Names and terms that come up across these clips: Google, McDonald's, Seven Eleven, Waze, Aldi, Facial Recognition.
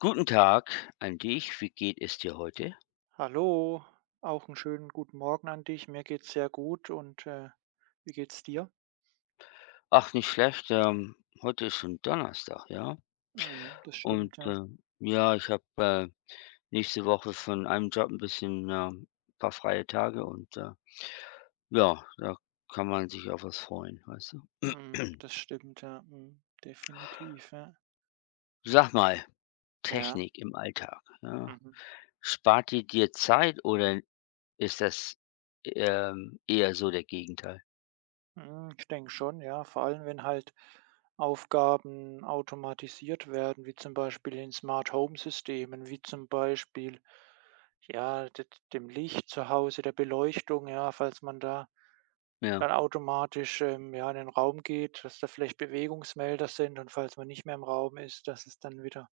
Guten Tag an dich. Wie geht es dir heute? Hallo, auch einen schönen guten Morgen an dich. Mir geht's sehr gut und wie geht's dir? Ach, nicht schlecht. Heute ist schon Donnerstag, ja? Mhm, das Und stimmt, ja. Ja, ich habe nächste Woche von einem Job ein bisschen ein paar freie Tage und ja, da kann man sich auf was freuen, weißt du? Mhm, das stimmt, ja. Mhm, definitiv, ja. Sag mal, Ja, Technik im Alltag, ja? mhm. Spart die dir Zeit oder ist das eher so der Gegenteil? Hm, ich denke schon, ja, vor allem, wenn halt Aufgaben automatisiert werden, wie zum Beispiel in Smart Home Systemen, wie zum Beispiel, ja, d dem Licht zu Hause, der Beleuchtung, ja, falls man da Ja. dann automatisch, ja, in den Raum geht, dass da vielleicht Bewegungsmelder sind und falls man nicht mehr im Raum ist, dass es dann wieder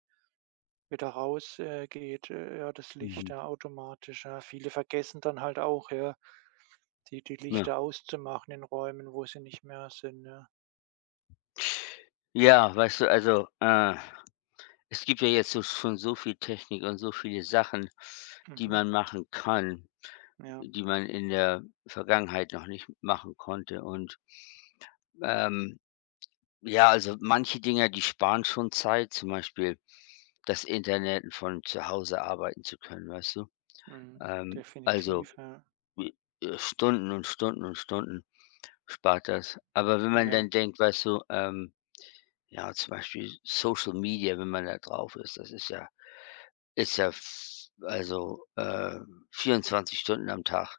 wieder raus, geht, ja, das Licht, Mhm. ja, automatisch, ja. Viele vergessen dann halt auch, ja, die Ja. Lichter auszumachen in Räumen, wo sie nicht mehr sind, ja. Ja, weißt du, es gibt ja jetzt so schon so viel Technik und so viele Sachen, die Mhm. man machen kann, Ja, die man in der Vergangenheit noch nicht machen konnte. Und ähm, ja, also manche Dinge, die sparen schon Zeit, zum Beispiel das Internet und von zu Hause arbeiten zu können, weißt du? mhm. Ähm, also Definitiv, ja. i- Stunden und Stunden und Stunden spart das. Aber wenn man Ja. dann denkt, weißt du, ja, zum Beispiel Social Media, wenn man da drauf ist, das ist ja ist ja f also, äh, 24 Stunden am Tag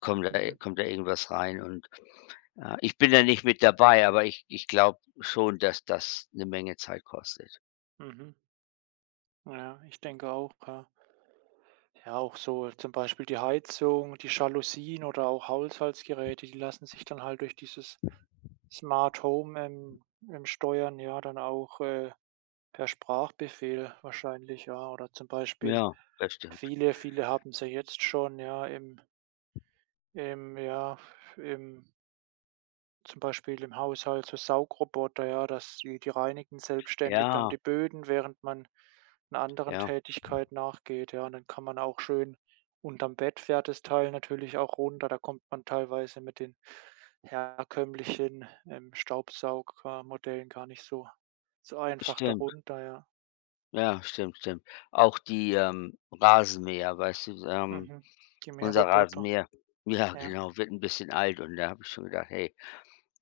kommt da Mhm. kommt da irgendwas rein und, ich bin da nicht mit dabei, aber ich glaube schon, dass das eine Menge Zeit kostet. Mhm. Ja, ich denke auch, ja. Ja, auch so zum Beispiel die Heizung, die Jalousien oder auch Haushaltsgeräte, die lassen sich dann halt durch dieses Smart Home, steuern, ja, dann auch, per Sprachbefehl wahrscheinlich, ja. Oder zum Beispiel Ja, das stimmt. viele haben ja jetzt schon, ja, im ja, im zum Beispiel im Haushalt so Saugroboter, ja, dass die reinigen selbstständig dann Ja, die Böden, während man 'ner anderen ja, Tätigkeit nachgeht, ja. Und dann kann man auch schön unterm Bett fährt das Teil natürlich auch runter. Da kommt man teilweise mit den herkömmlichen Staubsaug gar nicht so so einfach stimmt. darunter, Ja, stimmt, stimmt. Auch die, Rasenmäher, weißt du, ja. Mhm. Die unser Mähroboter, Rasenmäher, ja, ja. genau, wird ein bisschen alt und da habe ich schon gedacht: „Hey,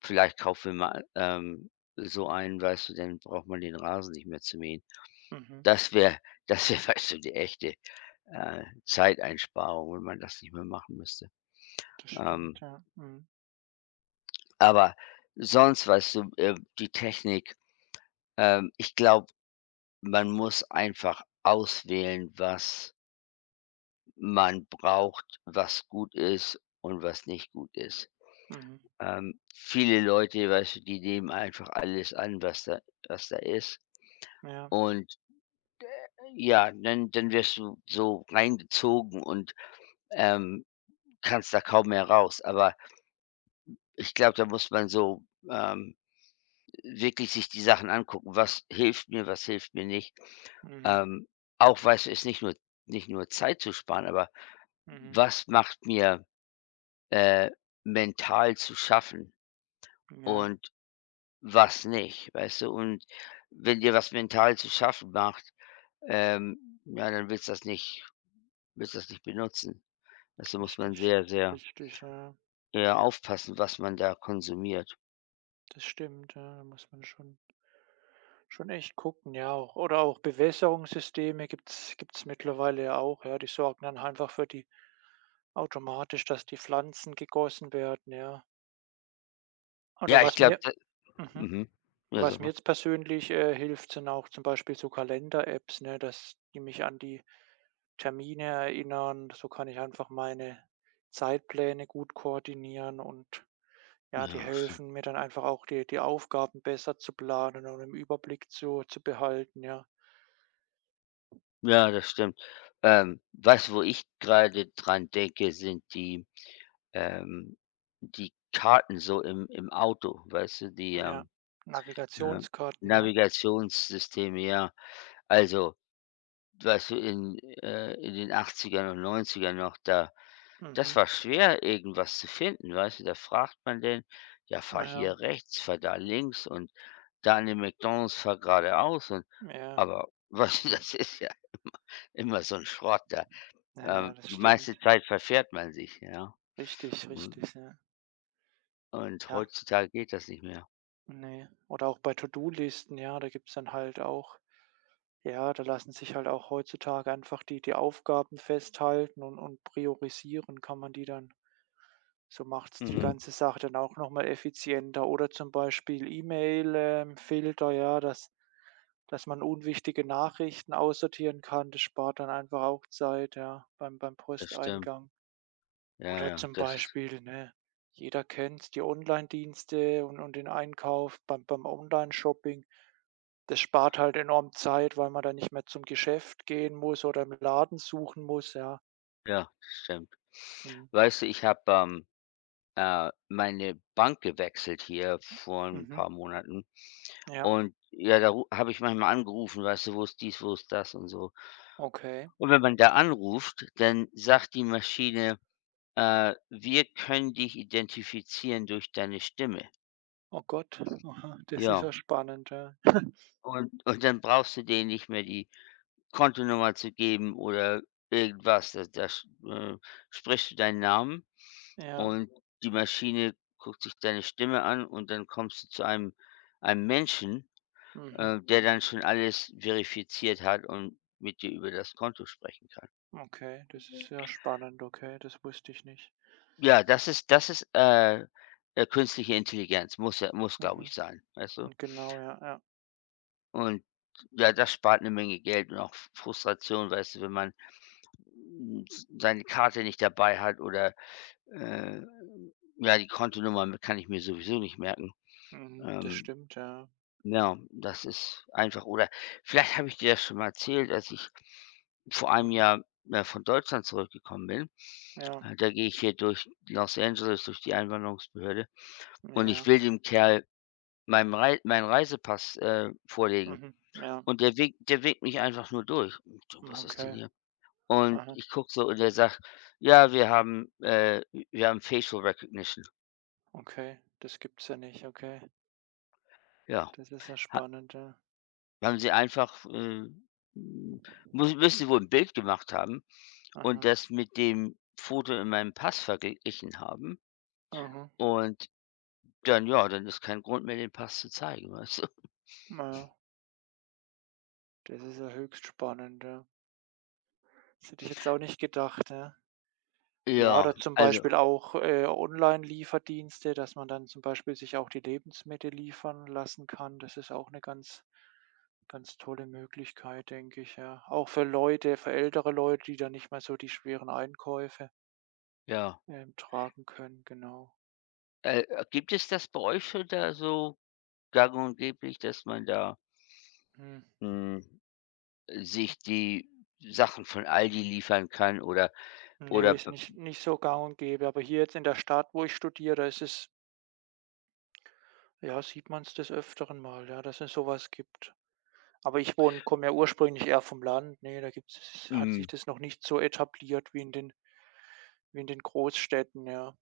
vielleicht kaufen wir mal, so einen“, weißt du, dann braucht man den Rasen nicht mehr zu mähen. Mhm. Das wäre das wäre, weißt du, die echte, Zeiteinsparung, wenn man das nicht mehr machen müsste. Das Ähm, stimmt, ja. Mhm. aber sonst, weißt du, die Technik, ich glaube, man muss einfach auswählen, was man braucht, was gut ist und was nicht gut ist. Mhm. Viele Leute, weißt du, die nehmen einfach alles an, was da ist, Ja. und ja, dann wirst du so reingezogen und, ähm, kannst da kaum mehr raus. Aber ich glaube, da muss man so, ähm, wirklich sich die Sachen angucken. Was hilft mir nicht? Mhm. Ähm, Auch, weißt du, ist nicht nur Zeit zu sparen, aber Mhm. was macht mir, äh, mental zu schaffen Ja, und was nicht, weißt du? Und wenn dir was mental zu schaffen macht, ja, dann willst du das nicht benutzen. Also muss man richtig. sehr, sehr, Richtig, ja. ja, aufpassen, was man da konsumiert. Das stimmt, ja, da muss man schon schon echt gucken, ja auch. Oder auch Bewässerungssysteme gibt's mittlerweile ja auch, ja. Die sorgen dann einfach für die automatisch, dass die Pflanzen gegossen werden, ja. Oder Ja, ich was glaube. mir mhm, Mhm. Ja, sag was mir mal. jetzt persönlich, hilft, sind auch zum Beispiel so Kalender-Apps, ne, dass die mich an die Termine erinnern. So kann ich einfach meine Zeitpläne gut koordinieren und ja, die Ja, stimmt. helfen mir dann einfach auch, die Aufgaben besser zu planen und im Überblick zu behalten, ja. Ja, das stimmt. Was, wo ich gerade dran denke, sind die, ähm die Karten so im Auto, weißt du, die, Ja, äh, Navigationskarten, ja. Navigationssysteme, ja. Also, weißt du, in den 80ern und 90ern noch, da, das Mhm. war schwer, irgendwas zu finden, weißt du? Da fragt man den: „Ja, fahr Ja, hier rechts, fahr da links“ und da an dem McDonald's fahr geradeaus, und ja, aber was, das ist ja immer so 'n Schrott da. ja, das Die meiste stimmt. Zeit verfährt man sich, ja? Richtig, Und richtig, ja. und Ja, heutzutage geht das nicht mehr. ne. Oder auch bei To-do-Listen, ja, da gibt's dann halt auch ja, da lassen sich halt auch heutzutage einfach die Aufgaben festhalten und priorisieren kann man die dann. So macht's die Mhm. ganze Sache dann auch noch mal effizienter oder zum Beispiel E-Mail Filter, ja, dass dass man unwichtige Nachrichten aussortieren kann. Das spart dann einfach auch Zeit, ja, beim beim Das stimmt. Posteingang. Ja, Oder ja, zum das, Beispiel, ne, jeder kennt die Onlinedienste und den Einkauf beim beim shopping. Das spart halt enorm Zeit, weil man da nicht mehr zum Geschäft gehen muss oder im Laden suchen muss, ja. ja, das stimmt. Mhm. Weißt du, ich habe, meine Bank gewechselt hier vor 'n Mhm. paar Monaten, Ja, und ja, da ru habe ich manchmal angerufen, weißt du: „Wo ist dies, wo ist das?“ und so. okay. Und wenn man da anruft, dann sagt die Maschine: „Äh, wir können dich identifizieren durch deine Stimme.“ Oh Gott, aha, das ist Ja, ja spannend, ja. Und dann brauchst du denen nicht mehr die Kontonummer zu geben oder irgendwas. Da da sch Sprichst du deinen Namen, Ja, und die Maschine guckt sich deine Stimme an, und dann kommst du zu einem Menschen, mhm, der dann schon alles verifiziert hat und mit dir über das Konto sprechen kann. okay, das ist ja spannend, okay, das wusste ich nicht. Ja, das ist künstliche Intelligenz, muss, glaube Mhm, ich, sein, weißt du? hm, genau, ja, ja. Und ja, das spart eine Menge Geld und auch F Frustration, weißt du, wenn man, hm, s seine Karte nicht dabei hat, oder, äh, ja, die Kontonummer m kann ich mir sowieso nicht merken. Mhm, das Ähm, stimmt, ja. ja, das ist einfach, oder vielleicht habe ich dir das schon mal erzählt, als ich vor einem Mhm, Jahr, von Deutschland zurückgekommen bin. ja, Da gehe ich hier durch Los Angeles, durch die Einwanderungsbehörde, und ich ja, will dem Kerl meinen Reisepass, vorlegen. mhm, ja, Und der winkt mich einfach nur durch. Und so: hm, „Was ist denn okay. hier?“ Und Aha, ich gucke so und er sagt: „Ja, wir haben Facial Recognition.“ okay, das gibt's ja nicht, okay. Ja, Das ist ja ha spannend, ja. haben sie einfach, hm muss, müssen sie wohl ein Bild gemacht haben und Aha, das mit dem Foto in meinem Pass verglichen haben. aha. Und dann, ja, dann ist kein Grund mehr, den Pass zu zeigen, weißt du? Na ja, das ist ja höchst spannend, ja. Das hätte ich jetzt auch nicht gedacht, ja. Ja, Ja, oder zum Beispiel also auch, Online-Lieferdienste, dass man dann zum Beispiel sich auch die Lebensmittel liefern lassen kann. Das ist auch eine ganz ganz tolle Möglichkeit, denke ich, ja. Auch für Leute für ältere Leute, die dann nicht mehr so die schweren Einkäufe, ja. ähm, tragen können, genau. Gibt es das bei euch schon da so gang und geblich, dass man da, Mhm. hm sich die Sachen von Aldi liefern kann oder Nee, ist b nicht so gang und gäbe, aber hier jetzt in der Stadt, wo ich studiere, ist es ja, sieht man es des Öfteren mal, ja, dass es sowas gibt. Aber ich wohne komme ja ursprünglich eher vom Land, ne, da gibt's hat hm, sich das noch nicht so etabliert wie in den Großstädten, ja.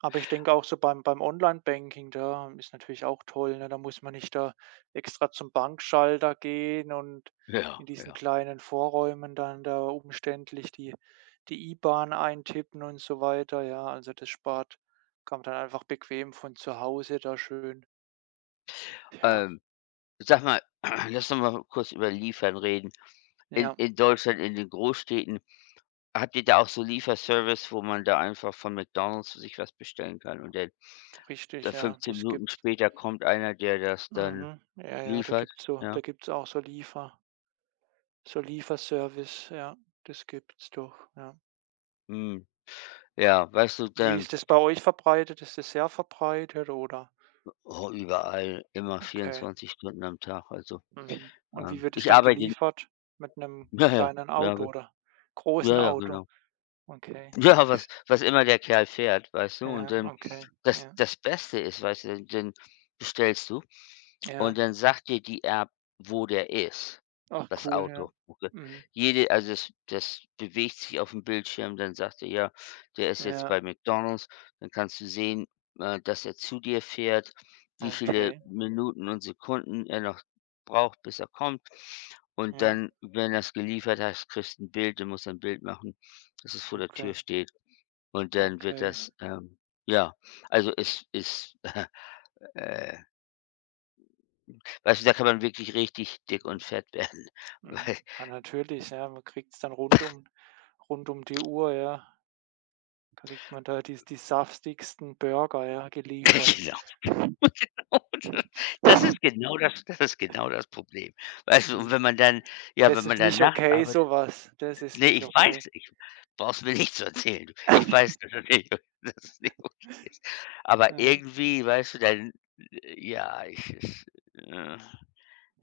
Aber ich denke auch so beim beim Online-Banking, da ist natürlich auch toll, ne? Da muss man nicht da extra zum Bankschalter gehen und ja, in diesen ja. kleinen Vorräumen dann da umständlich die IBAN eintippen und so weiter, ja. Also, das spart kann man dann einfach bequem von zu Hause da schön ja, Ähm, Sag mal, lass uns mal kurz über Liefern reden. Ja, In Deutschland, in den Großstädten, habt ihr da auch so Lieferservice, wo man da einfach von McDonald's sich was bestellen kann und dann da richtig, ja, 15 das Minuten gibt später kommt einer, der das dann mhm, ja, ja, da liefert, gibt's so da ja? gibt's auch so Liefer so Lieferservice, ja, das gibt's doch, ja. Hm, ja, weißt du, Wie dann, ist das bei euch verbreitet? Ist das sehr verbreitet oder? oh, überall, immer Okay. 24 Stunden am Tag, also, Mhm. Und wie wird es ich dann arbeite, geliefert? Mit 'nem ja, ja, kleinen ja, Auto oder großen ja, ja, Auto? genau. Okay, Ja, nicht was sch was immer der Kerl fährt, weißt du? Und ja, dann okay, das ja, Beste ist, weißt du, dann dann bestellst du, und ja. dann sagt dir die App, wo der ist, Ach das cool, ja. Auto. Okay. Mhm. Jede, also das das bewegt sich auf dem Bildschirm, dann sagt er: „Ja, der ist jetzt bei Ja, McDonald's.“ Dann kannst du sehen, dass er zu dir fährt, wie viele okay, Minuten und Sekunden er noch braucht, bis er kommt. Und ja, dann, wenn das geliefert hast, kriegst 'n Bild, du musst ein Bild machen, dass es vor der Tür okay, steht. Und dann wird okay. das, ja, also es ist, äh weißt du, da kann man wirklich richtig dick und fett werden, weil Mhm. Ja, natürlich, ja, man kriegt's dann rund um die Uhr, ja, kriegt man da die die saftigsten Burger, ja, geliefert. genau. Das ist genau das Problem. Weißt du, und wenn Ja. man dann, ja, Das wenn man ist dann nicht nachts okay, arbeitet, sowas. Das ist ne, nicht ich weiß, okay. ich brauchst mir nicht zu erzählen. Du. Ich weiß, dass das nicht dass es nicht okay ist. Aber Ja, irgendwie, weißt du, dann ja, äh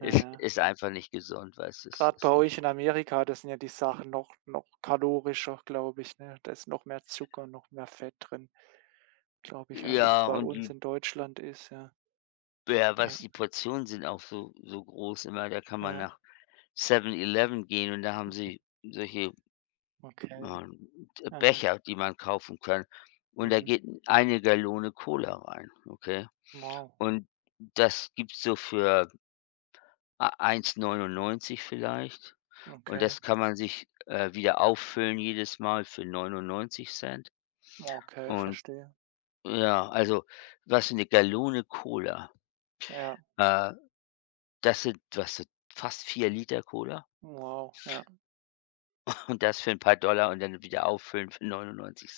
ja, ja. ist einfach nicht gesund, weißt du, es Bei ist euch nicht, in Amerika, das sind ja die Sachen noch noch kalorischer, glaube ich, ne? Da ist noch mehr Zucker, noch mehr Fett drin, glaube ich, als es ja, bei und uns die, in Deutschland ist, ja. ja, Ja, was die Portionen sind auch so so groß immer. Da kann man ja, nach Seven eleven gehen und da haben sie solche, okay. ähm, D Aha, Becher, die man kaufen kann. Und da mhm. geht eine Gallone Cola rein, okay? Wow, Und das gibt's so für ei 1,99 vielleicht. Und okay. das kann man sich, wieder auffüllen jedes Mal für 99. Okay, Und verstehe. ja, also, was, eine Gallone Cola, Ja, äh, das sind, was sind, fast 4 Liter Cola? wow, ja. Und das für ein paar Dollar und dann wieder auffüllen für 99,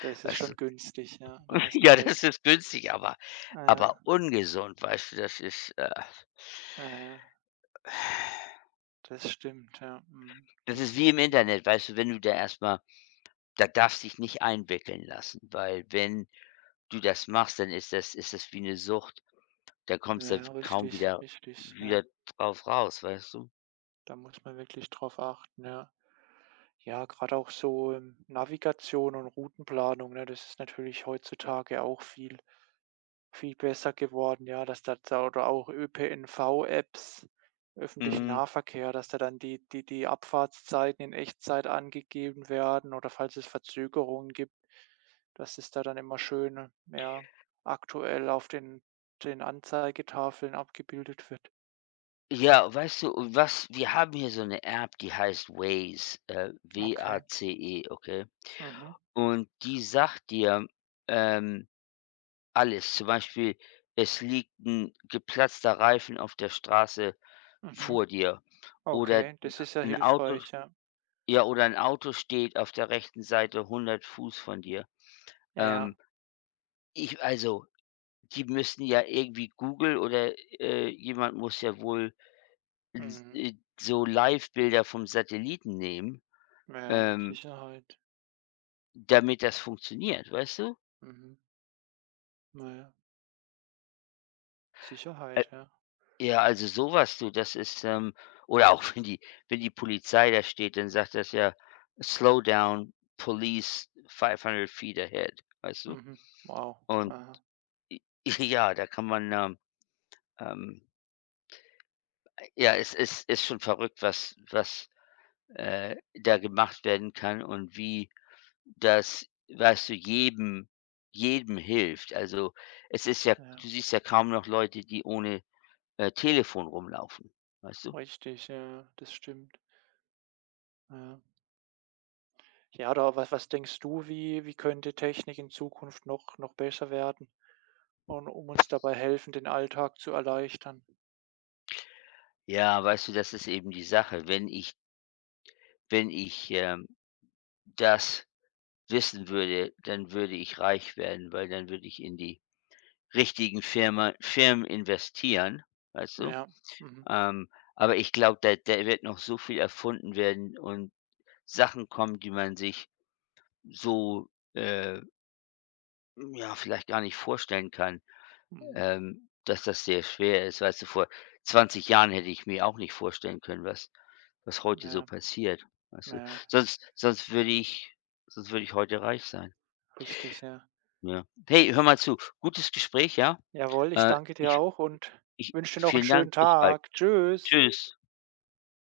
Das ist weißt du? schon günstig, ja, da hast du Ja, das recht. ist günstig, Ah aber ja, ungesund, weißt du, ah ja, das stimmt, ja, mhm, das ist wie im definitiv. Internet, weißt du, wenn du da erstmal, da darfst dich nicht einwickeln lassen, weil wenn du das machst, dann ist das wie eine Sucht. Da kommst Ja, du ja, kaum richtig, wieder richtig, ja. wieder drauf raus, weißt du? Da muss man wirklich drauf achten, ja. Ja, gerade auch so, Navigation und Routenplanung, ne, das ist natürlich heutzutage auch viel viel besser geworden, ja, dass da da oder auch ÖPNV-Apps, öffentlichen Mhm. Nahverkehr, dass da dann die die die Abfahrtszeiten in Echtzeit angegeben werden oder falls es Verzögerungen gibt, dass es da dann immer schön, ja, aktuell auf den den Anzeigetafeln abgebildet wird. Ja, weißt du, und was, wir haben hier so eine App, die heißt Waze, w a Okay. C e, okay? Mhm. Und die sagt dir, ähm, alles. Zum Beispiel, es liegt ein geplatzter Reifen auf der Straße Mhm. vor dir oder Okay, das ist ja ein Auto, hilfreich, ja. ja, oder ein Auto steht auf der rechten Seite 100 Fuß von dir. Ja, Ähm, ich also, Die müssen ja irgendwie Google oder, jemand muss ja wohl, s mhm. So Livebilder vom Satelliten nehmen, Ja, mit ähm, Sicherheit. damit das funktioniert, weißt du? Mhm. Na ja, Sicherheit, ja. Ja, also sowas, du, das ist, oder auch wenn die Polizei da steht, dann sagt das ja: „Slow down, police 500 feet ahead“, weißt du? Mhm. Wow. Und Aha. ja, ähm ja, es ist schon verrückt, was, äh, da gemacht werden kann und wie das, weißt du, jedem hilft. Also, es ist ja, Ja, du siehst ja kaum noch Leute, die ohne, Telefon rumlaufen, weißt du? richtig, ja, das stimmt. Ja. Ja, oder was was denkst du, wie wie könnte Technik in Zukunft noch noch besser werden und um uns dabei helfen, den Alltag zu erleichtern? Ja, weißt du, das ist eben die Sache. Wenn ich das wissen würde, dann würde ich reich werden, weil dann würde ich in die richtigen Firma Firmen investieren, weißt du? Ja. Mhm. Ähm, aber ich glaube, da da wird noch so viel erfunden werden und Sachen kommen, die man sich so, äh, ja, vielleicht gar nicht vorstellen kann, Mhm. Dass das sehr schwer ist. Weißt du, vor 20 Jahren hätte ich mir auch nicht vorstellen können, was was heute so Ja, passiert, weißt du? ja, Sonst sonst würde ich sonst würde ich heute reich sein. richtig, ja. Ja. Hey, hör mal zu. Gutes Gespräch, ja? Jawohl, ich danke dir Ich auch und ich wünsche dir noch einen vielen Dank. schönen Bis bald. Tag. Tschüss. Tschüss.